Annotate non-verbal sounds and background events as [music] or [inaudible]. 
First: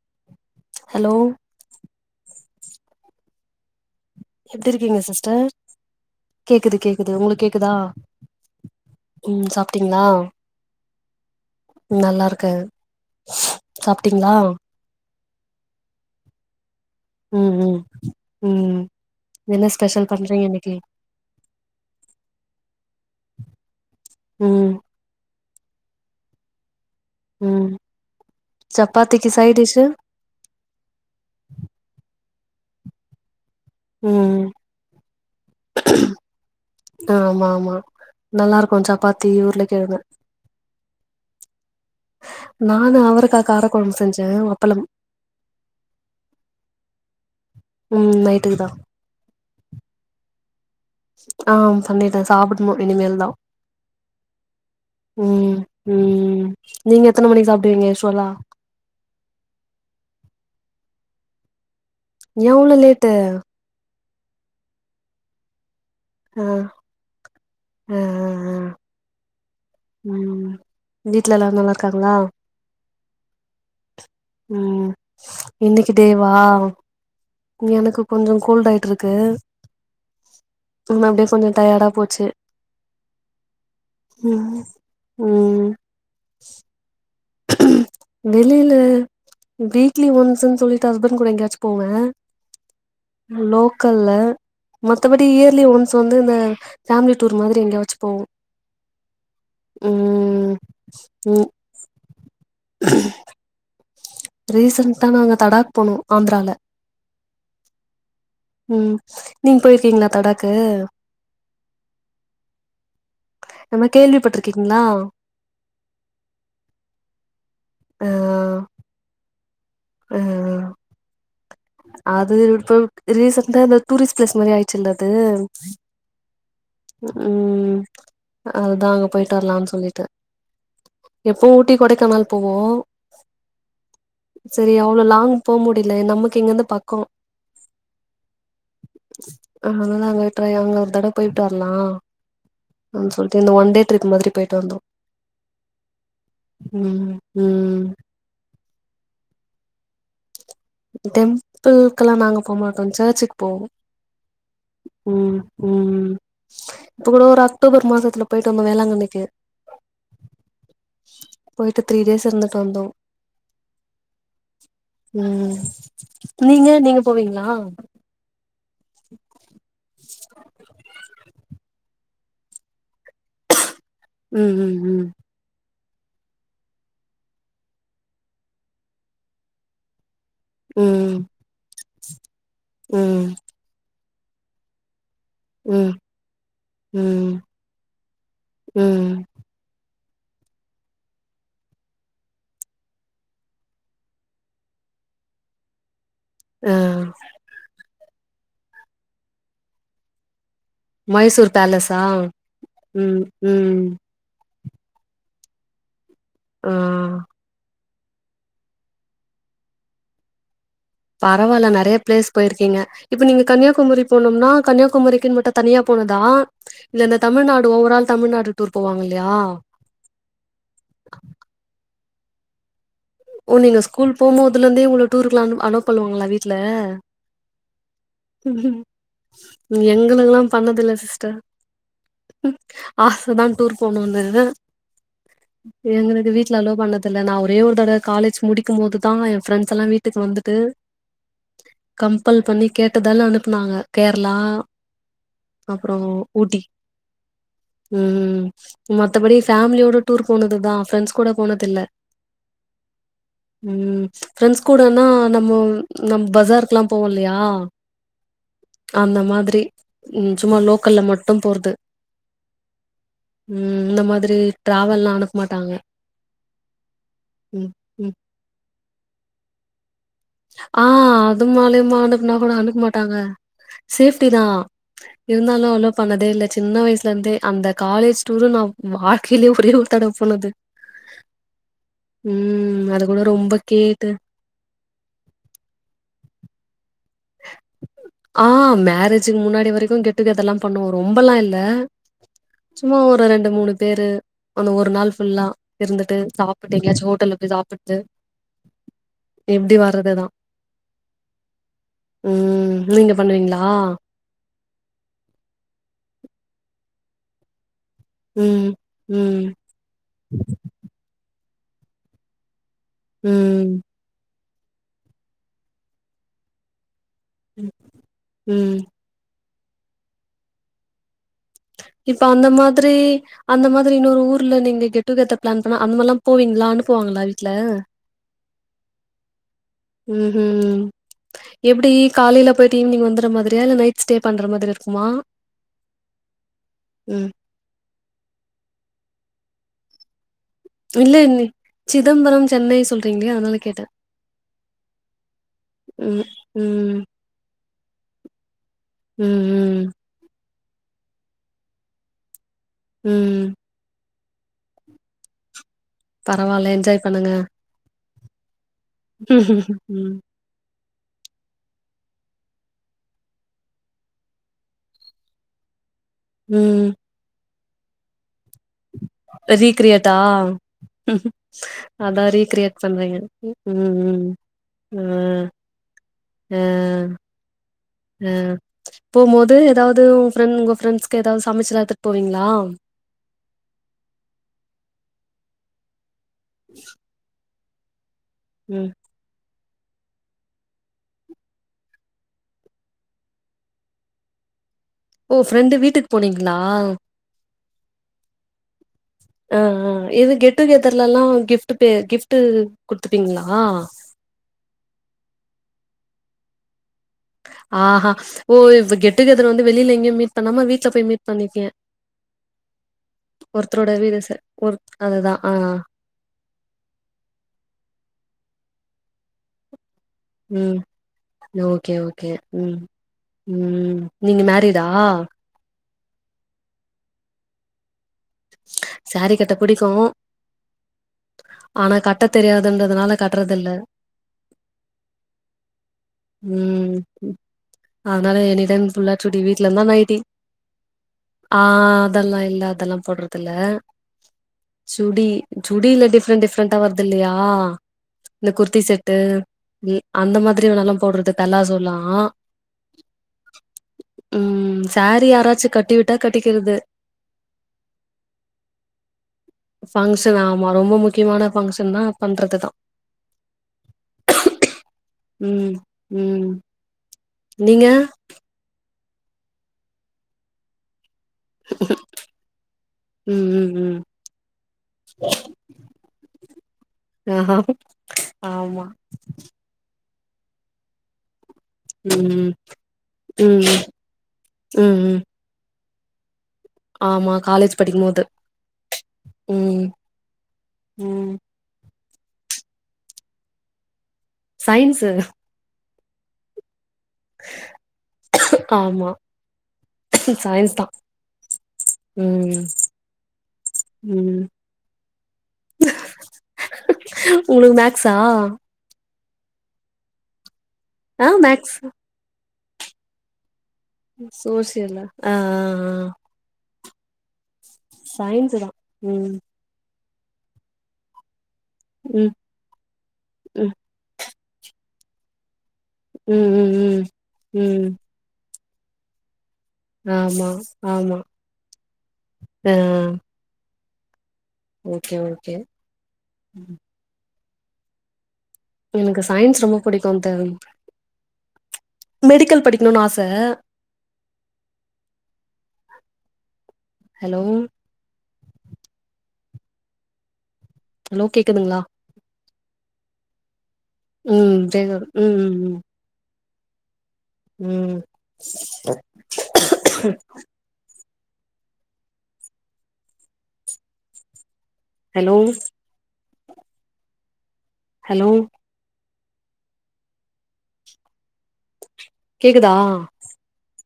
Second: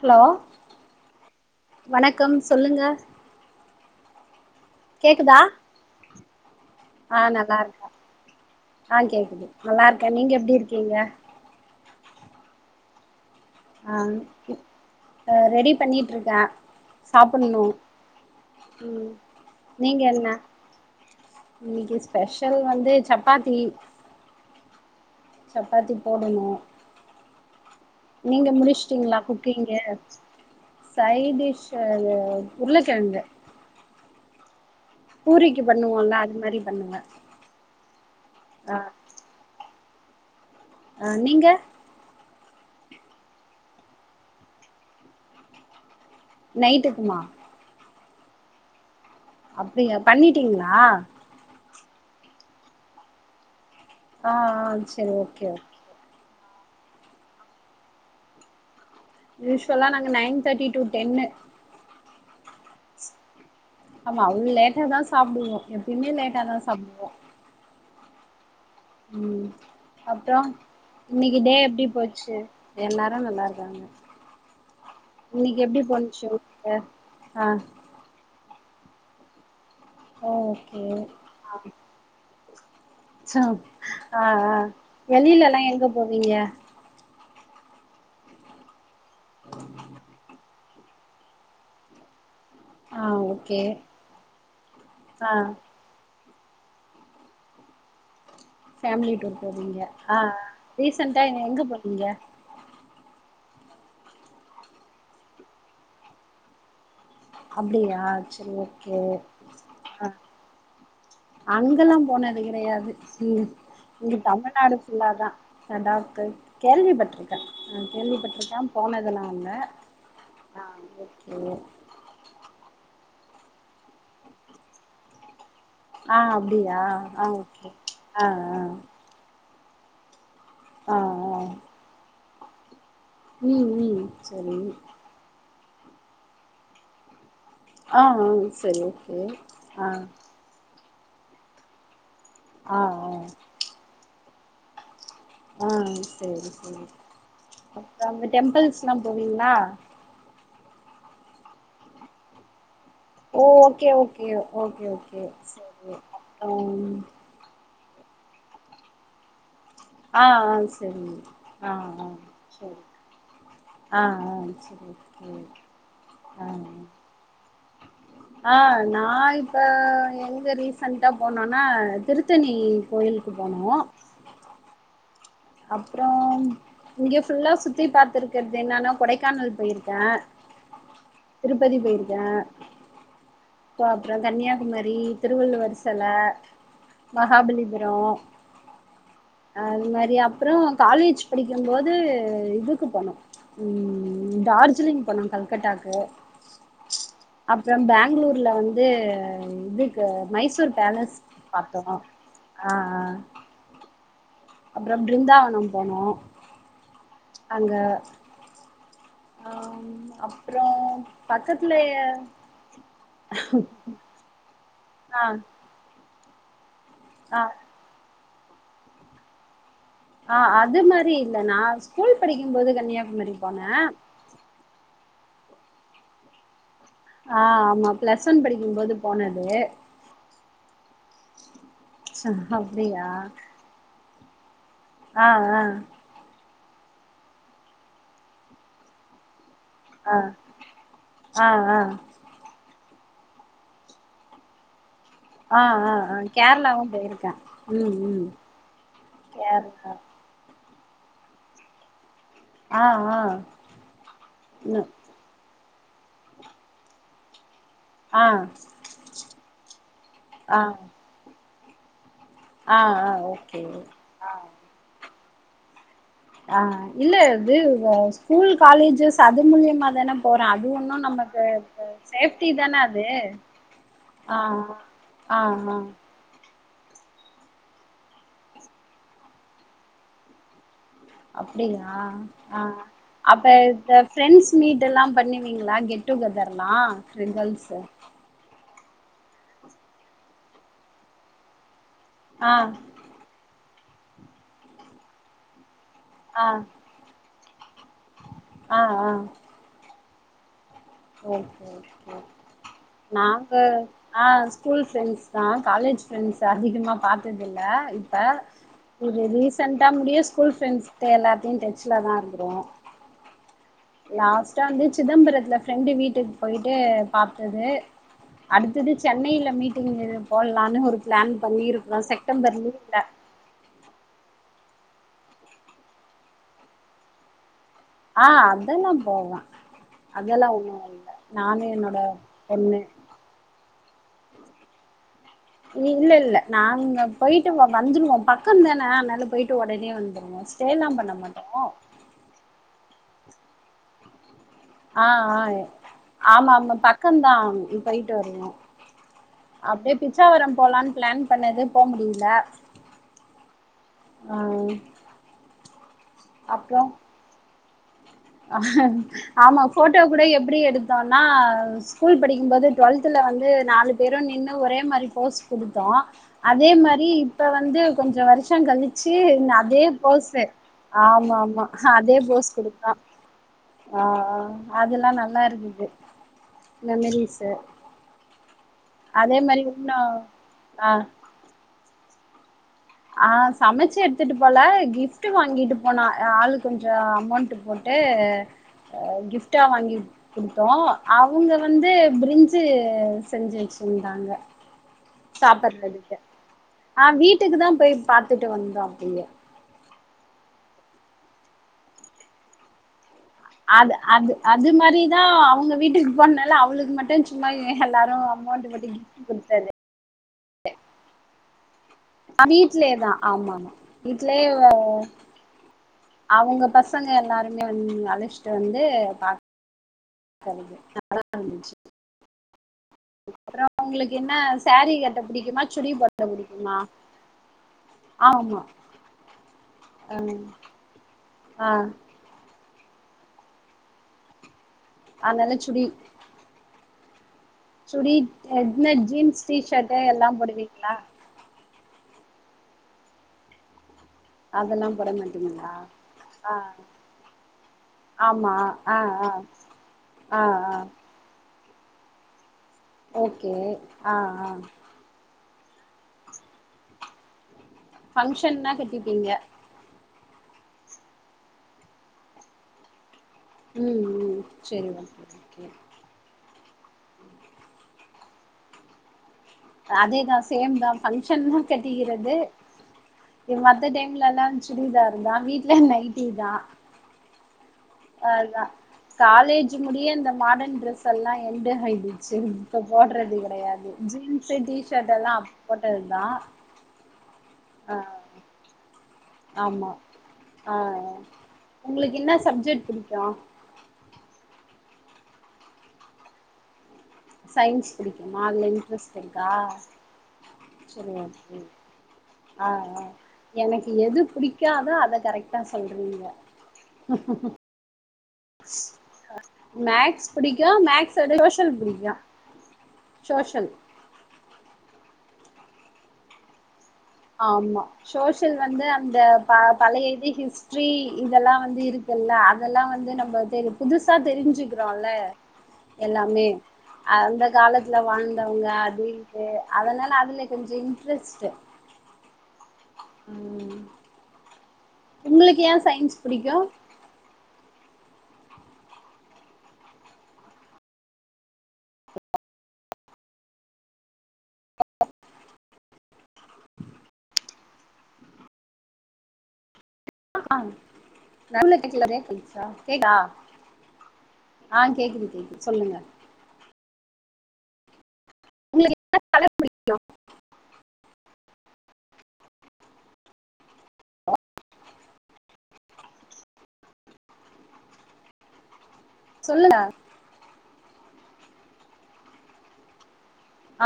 Hello hello வணக்கம் சொல்லுங்க எப்டி இருக்கீங்க கேக்குதா சிஸ்டர் கேக்குது கேக்குது ஆ உங்களுக் நல்லா கேக்குதா இருக்கே ஆ கேக்குது ம் சாப்ட்டீங்களா நல்லாருக்க‌ நீங்க எப்டி இருக்கீங்க நல்லாருக்க ஆ அ ரெடி பண்ணிட்ருக்க ம் சாப்புட்ணு ம் ம் என்ன நீங்க ஸ்பெஷல் என்ன பண்றீங்க இன்னைக்கு இன்னிக்கு ஸ்பெஷல் வந்து சப்பாத்தி ம் சப்பாத்தி போடணு ம் நீங்க முடிச்ட்டீங்களா சப்பாத்திக்கு சைட் குக்கிங்கு டிஷ்ஷு சைடீஷு உருளக்கெழங்கு ம் பூரிக்கு பண்ணுவோல்ல அது மாரி பண்ணுவே ஆமாமா ஆ நல்லாருக்கு சப்பா தி உருள கெழங்கு ஆ நீங்க நானு அவரக்கா காரக்கொழம்பு செஞ்ச அப்பளம் நைட்டுக்குமா ம் நைட்டுக்குதா அப்டியா பண்ணிட்டீங்ளா ஆ பண்ணிட்ட சாப்புடுணு இனிமேல்தா ஆ ஆ செரி ஓகே ஒ ம் நீங்க எத்தன மணிக்கு சாப்டுவீங்க யூஷ்வலா யூஷ்வலா நாங்க நைன் தாட்டி ட்டூ டென்னு ஏன் அவுளோ லேட்டு ஆமா அவுள் லேட்டாதா சாப்டுவோ எப்பய்மே லேட்டாதா சாப்டுவோ அ அ அ ம் அப்றோ வீட்ல இன்னிக்கு டே எல்லாரு நல்லா எப்டி இருக்காங்களா போச்சு எல்லாரு நல்லா இருக்காங்க ம் இன்னைக்கு எப்டி போன்ச்சு உங்ளுக்கு ஆ எனக்கு கொஞ்சோ கோல்டாய்ட்டிருக்கு ஓகே ம் அப்டியே கொஞ்சோ டயடா போச்சு ச்சோ ஆ ஆ ம் வெளிலலா ம் எங்க போவீங்க வெளில வீக்லி ஒன்ஸுன் சொல்லி ஹஸ்பண் கூட எங்யாச்சு போவ ஆ ஓகே லோக்கல்ல மத்தபடி ஆ இயர்லி ஒன் ஸ் வந்து இந்த ஃபேமிலி டூர் மாதிரி எங்க்யாச்சு போவோ ஃபேமிலி டூர் போவீங்க ஆ அ ம் ரீசன்ட்டா ம் எங்க போனிங்க ரீசன்ட்டா நாங்க தடாக் போனோ ஆந்த்ரால அப்டியா செரி ஓகே நீங் போய்ர்க்கீங்ளா தடாக்கு அங்கல்லா போனது கெடையாது ம் நம்ம இங்க தமிழ்நாடு கேள்விப்பட்டிருக்கீங்களா ஃபுல்லாதா லடாக்கு கேள்விப்பட்ருக்க நா ஆ கேள்விப்பட்ருக்க போனதுலா இல்ல ஆ ஆனா வந்து கே அது இப்போ ரீசண்ட்டா இந்த டூரிஸ்ட் பிளேஸ் மாரி ஆய்ட்ச்சுல்ல அது ஆ அப்டியா ஆ ஓகே ம் ஆ ஆ அதா அங்க போய்ட்டு வர்லான் சொல்லிட்டு ஆ ஆ எப்பவு ஊட்டி கொடைக்கானல் போவோ ம் ம் சரி செரி அவ்ளோ லாங் போ முடில நமக்கு இங்கர்ந்து பக்கோ ஆ ஆ செரி ஓகே ஆ அப்புறோ எ அங்க ஒரு தடவ போய்ட்டு வர்லா ஆ ஆ அப்புன் சொல்ட்டு இந்த ஒன் டே ட்ரிப் மாதிரி போய்ட்டு வந்தோ ஆ சேரி சேரி ம் ம் அப்றம் இந்த டெம்பிள்ஸ்லா போவீங்ளா டெம்பிள்க்குலா நாங்க போமா நாங் சர்ச்சுக்கு ஓ போவோ ஓகே ஓகே ஓகே ஓகே ம் சரி ம் அப்றோ இப்ப கூட ஒரு அ க்டோபர் மாசத்துல போய்ட்டு வந்தோ வேளாங்கண்ணிக்கு ஆ ஆ செரிங்க அ போயிட்டு த்ரீ அ டேஸ் இருந்துட்டு செரி வந்தோ ஆ அ செரி ம் ம் நீங்களா நீங்க போவீங்ளா ஆ நா இப்ப எங்க ரிசண்ட்டா போனோனா திருத்தணி கோயிலுக்கு போனோ ம் ம் ம் அப்றோ இங்க ஃபுல்லா சுத்தி பாத்திருக்கற்து என்னனா கொடைக்கானல் போயிருக்க ம் ம் கோ அப்றோ கன்னியாகுமரி திருவள்ளுவர் ம் செல ம் மகாபலிபுரோ ம் அது மாரி அப்புற காலேஜ் படிக்கும் போது இதுக்கு போனு ம் டார்ஜிலிங் போனோ கல்கட்டாக்கு அ அப்பற பேங்ளூர்ல வந்து இதுக்கு மைசூர் பேலஸ் மைசூர் பாத்தோ பேலஸா ஆ ம் ம் அப்பற பிருந்தாவன போனோ ஆ அ அம் அப்பறம் பரவால்ல நெறைய பிளேஸ் போயிருக்கீங்க இப்ப நீங்க கன்னியாகுமரி போனும்னா ஆ கன்னியாகுமரிக்கு மட்டு தனியா போனதா இல்ல இந்த ஆ தமிழ்நாடு ஓவரால் தமிழ்நாடு டூர் போவாங்க இல்லையா ஆ அது மாரி இல்ல நா ஸ்கூல் படிக்கும்போது கன்னியாகுமரி ஓ போனே நீங்க ஸ்கூல் போம் போதுல இருந்தே உங்கள டூருக்குல அனு அனோப்பன்னுவாங்களா வீட்ல ஆ ஆமா பிளஸ் ஒன் படிக்கும்போது போனது எங்களுக்கல்லா பண்ணதில்ல சிஸ் டர் அப்டியா ஆசதா டூர் போனுனு ஆ ஆ எங்களுக்கு வீட்ல அலோ பண்ணதில்ல நா ஒரே ஒரு தடவ காலேஜ் முடிக்கும் போது தா எ ஃபிரண்ட்ஸ் எல்லா ஆ வீட்டுக்கு வந்துட்டு ஆ ஆ கம் கம்பல் பண்ணி கேட்டதால்ல அனுப்புனாங்க கேரளா ஆ ஆ அப்புற ஆ ஊட்டி கேரளாவு போயிருக்கே ம் மத்தபடி கேரளா ஃபேமிலியோட டூர் போனதுதா ஃப்ரெண்ட்ஸ் கூட போனதுல்ல ஆ ஆ ம் ஃப்ரெண்ட்ஸ் கூடனா நம்ம நம் பசாருக்குல்லா போவோ இல்லையா ஆ அந்த மாதிரி ம் ஆ சும்மா லோக்கல்ல மட்டும் போறது ஆ ஆ ஓகே ம் இந்த ஆ மாதிரி ட்ராவல்லா அனுப்ப மாட்டாங்க ஆ இல்ல இது ம் ம் ஸ்கூல் காலேஜஸ் அது மூலியமாதான போற அது ஆ ஒண்ணு நமக்கு அது மூலியமா அனுப்புனா சேஃப்டி கூட தான அனுப்ப அது மாட்டாங்க சேஃப்டி ஆ தா ஆ இருந்தாலு ஆ அலோ பண்ணதே இல்ல சின்ன வயசுல இருந்தே அந்த காலேஜ் டூரு நா வாழ்க்கையிலயே ஒரே ஒரு தடவ போனது அப்டியா ஆ ம் அது கூட அப்ப ரொம்ப இந்த கேட்டு ஃப்ரெண்ட்ஸ் மீட் எல்லா பண்ணுவீங்களா கெட் டுகெதர்லா சிங்கல்ஸ்ஸு ஆ மேரேஜுக்கு முன்னாடி வரைக்கு கெட் டு கெதர்லா பண்ணுவோ ரொம்பெல்லா இல்ல ஆ சும்மா ஒரு ரெண்டு மூணு பேரு அந்த ஒரு நாள் ஃபுல்லா இருந்துட்டு ஆ சாப்பிட்டு எங்காச்சு ஹோட்டல்ல போய் சாப்பிட்டு டு ஆ ஆ எப்படி வர்றதுதா ஓகே ஓகே ம் நீங்க நாங்க பண்ணுவீங்களா ஆ ஸ்கூல் ஃப்ரெண்ட்ஸ் தா காலேஜ் ஃப்ரெண்ட்ஸ் அதிகமாக பாத்ததில்ல இப் ப ம் ம் ரீசெண்டா முடிய ஸ்கூல் ஃபிரெண்ட்ஸ் எல்லாத்தையும் டச்ல தான் இருக்கிறோ ம் லாஸ்ட்டா வந்து சிதம்பரத்துல ஃப்ரெண்டு வீட்டுக்கு போயிட்டு பாத்தது ம் ம். அடுத்தது சென்னையில மீட்டிங் இது போடலான்னு ஒரு பிளான் பண்ணிருக்கிறோ இப்ப அந்த செப்டம்பர் லீவ் மாதிரி ல அந்த மாதிரி இன்னொ ஊர்ல நீங்க கெட்டு கெதர் பிளான் பண்ணா அந்த மாரி எல்லா போவீங்களா அனுப்புவாங்களா வீட்ல ஆ அதெல்லாம் போவோ ம் ம் எப்டி என்னோட காலையில போயிட்டு பொண்ணு ஈவ்னிங் வந்துற மாதிரியா இல்ல நைட் ஸ்டே பண்ற மாதிரி இருக்குமா இல்ல இல்ல நாங்க ம் போய்ட் வந்துருவோ வந்துருவோம் பக்கம் தான அனால்ல போயிட்டு ஒடனே வந்துருவோம் இல்ல இல் சிதம்பரம் சென்னை சொல்றீங்களே அதனால கேட்ட ஆ ஆ ஆமா ஆமா ம் பக்கம்தான் போயிட்டு வருவோம் ம் ம் பிச்சாவரம் போலான் பிளான் பண்ணது போ முடியில ம் அ பரவால்ல என்ஜாய் பண்ணுங்க ஆமா ஃபோட்டோ ம் கூட எப்டி எடுத்தோன்னா ஸ்கூல் படிக்கும் போது டுவெல்த்ல வந்து நாலு பேரும் நின்னு ஒரே மாரி போஸ் குடுத்தோ அதே ம் மாரி இப்ப வந்து கொஞ்சோ வருஷம் கழி ச்சி அதே ரீக்ரியேட்டா? போஸ்சு ஆமா ஆமா அதே போஸ் குடுத்தோ எனக்கு ம் அ அ ஆ அதுல்லா நல்லா இருக்குது மெமரிஸு ம் அதே போம்மோது மாரி இன்னு எதாவ்து உங் ஃப்ரெண்ட் உங்க ஆ ஃப்ரெண்ட்ஸ்க்கு எதாவ்து சமச்சிலா எடுத்துட் போவீங்ளா ஆ சமச்சு எடுத்துட்டு போல கிஃப்ட் வாங்கிட்டு போனோ ஆளுக்கு கொஞ்சோ அமவுண்ட்டு போட் ட்டு ம் அ கிஃப்டா வாங்கி குடுத்தோ அவுங்க வந்து பிரிஞ்சு செஞ்சு வச்சிருந்தாங்க ஓ ஃப்ரெண்டு வீட்டுக்கு சாப்பிட்றதுக்கு போனீங்களா? அ வீட்டுக்கு தா போய் பாத்துட்டு வந்தோ அப்டியே அ அ இது கெட் டு கெதர்லல்லா கிஃப்ட்டு பே கிஃப்ட்டு குட்த்துப்பீங்ளா அது அது அது மாரிதா அவுங்க வீட்டுக்கு போனனால அவளுக்கு மட்டு சிக் ஆ ஆ ஓ இது கெட் டூ கெதர் வந்து குடுத்தது வெளில எங்கேயும் மீட் பண்ணாம வீட்ல போய் மீட் பண்ணிருக்கீங்க சமீ வீட்லயே தா ஆமா ஆமா ஒருத்தரோட வீடு ச வீட்லேயே ஒரு அதுதான். ஆ. அவங்க பசங்க எல்லாருமே அழிச்சிட்டு வந்து பா ம் ஓகே ஓகே ம் அப்றோ ம். உங்குளுக்கு என்ன நீங்க மேரிடா? சேரி கட்ட பிடிக்குமா சுடி போட புடிக்குமா ஆமா சாரி கட்ட புடிக்கும். ம் ஆனா கட்ட தெரியாதுன்றதுனால கட்றதுல்ல அன்னால சுடி ம் ம் சுடி அதனால எனி டைம் என்ன ஃபுல்லாச்சுடி ஜீன்ஸ் வீட்ல இருந்தா டிஷர்ட்டு நைட்டி எல்லா போடுவீங்களா ஆ அதெல்லா இல்ல அதல்லா போட்றதுல அதெல்லா போட சுடி மாட்டீங்களா சுடி இல்லாட்டி ஆ டிஃப்ரண்ட்டா வருது இல்லயா இந்த ஆமா குர்தி ஆ செட்டு ஆ அது அந்த ஆ மாதிரி ஆ நல்லா போட்றது பெலாசோ லா ஓகே ஆ ஆ சேரி யாராச்சு கட்டிவிட்டா கட்டிக்கிறது ஃபங்ஷன்னா கட்டிப்பீங்க ஃபங்ஷன் ஆமா ரொம்ப முக்கியமான ஃபங்ஷன்னா பண்றது தா ம் ம் சேரி ஓகே ஓகே ம் ம் நீங்க அதேதா சேம்தா ஃபங்க்ஷன்னா கட்டிகிறது ம் இ ம் மத்த ம் டைம்லலா சுடிதார்தா வீட்ல நைட்டிதா ஆ ஹா அதா காலேஜ் முடிய இந்த மாடன் ட்ரெஸெல்லா எண்டு ஹைடுச்சு ம் இப்ப போட்றது ம் கெடையாது ஜீன்ஸு ம் ம் டீஷர்டெல்லா போட்டதுதா ஆமா காலேஜ் ஆ படிக்கு மோது ஆமா ஆ ஆ உங்ளுக்கு இன்ன சப்ஜெக்ட் புடிக்கு சைன்ஸு சைன்ஸ் புடிக்குமா அதுல ஆமா இன்ட்ரெஸ்ட் இருக்கா சயின்ஸ் தா செரி ஓகே ம் ஆ ஆ எனக்கு எது ம் புடிக்காதோ அத கரெக்டா சொல்றீங்க சா மேக்ஸ் புடிக்கு மேக்ஸ ஆ விட மேக்ஸ் சோஷியல் புடிக்கு சோஷல் ம் சோஷியல்லா ஆ ஆ ஆ ஆமா சோஷியல் சயின்ஸு தா வந்து அந்த ம் பா பழைய இது ஹிஸ்ட்ரி இதெல்லா வந்து ம் இருக்குல்ல அதெல்லா வந்து நம்ம தெரி ம் புதுசா தெரிஞ்சுக் குறோல எல்லாமே ம் ம் ம் அந்த ம் காலத்துல வாழ்ந்தவ்ங்க அப்டி கே அதனால அதுல ஆமா கொஞ்ச ஆமா இன்ட்ரெஸ்ட்டு ஆ ம் ஓகே ஓகே உங்களுக்கு ஏ சைன்ஸ் புடிக்கு எனக்கு சைன்ஸ் ரொம்ப புடிக்கு இந்த மெடிக்கல் படிக்கணுனு ஆச ஹலோ ஆ ஹலோ [inaudible] கேக்குதுங்களா கேக்குதா ம் ஆ கேக்குது ம் கேக்குது ம் சொல்லுங்க ம் உங்களுக்கு ஹலோ ஹலோ சொல்லுங்க கேக்குதா ஆ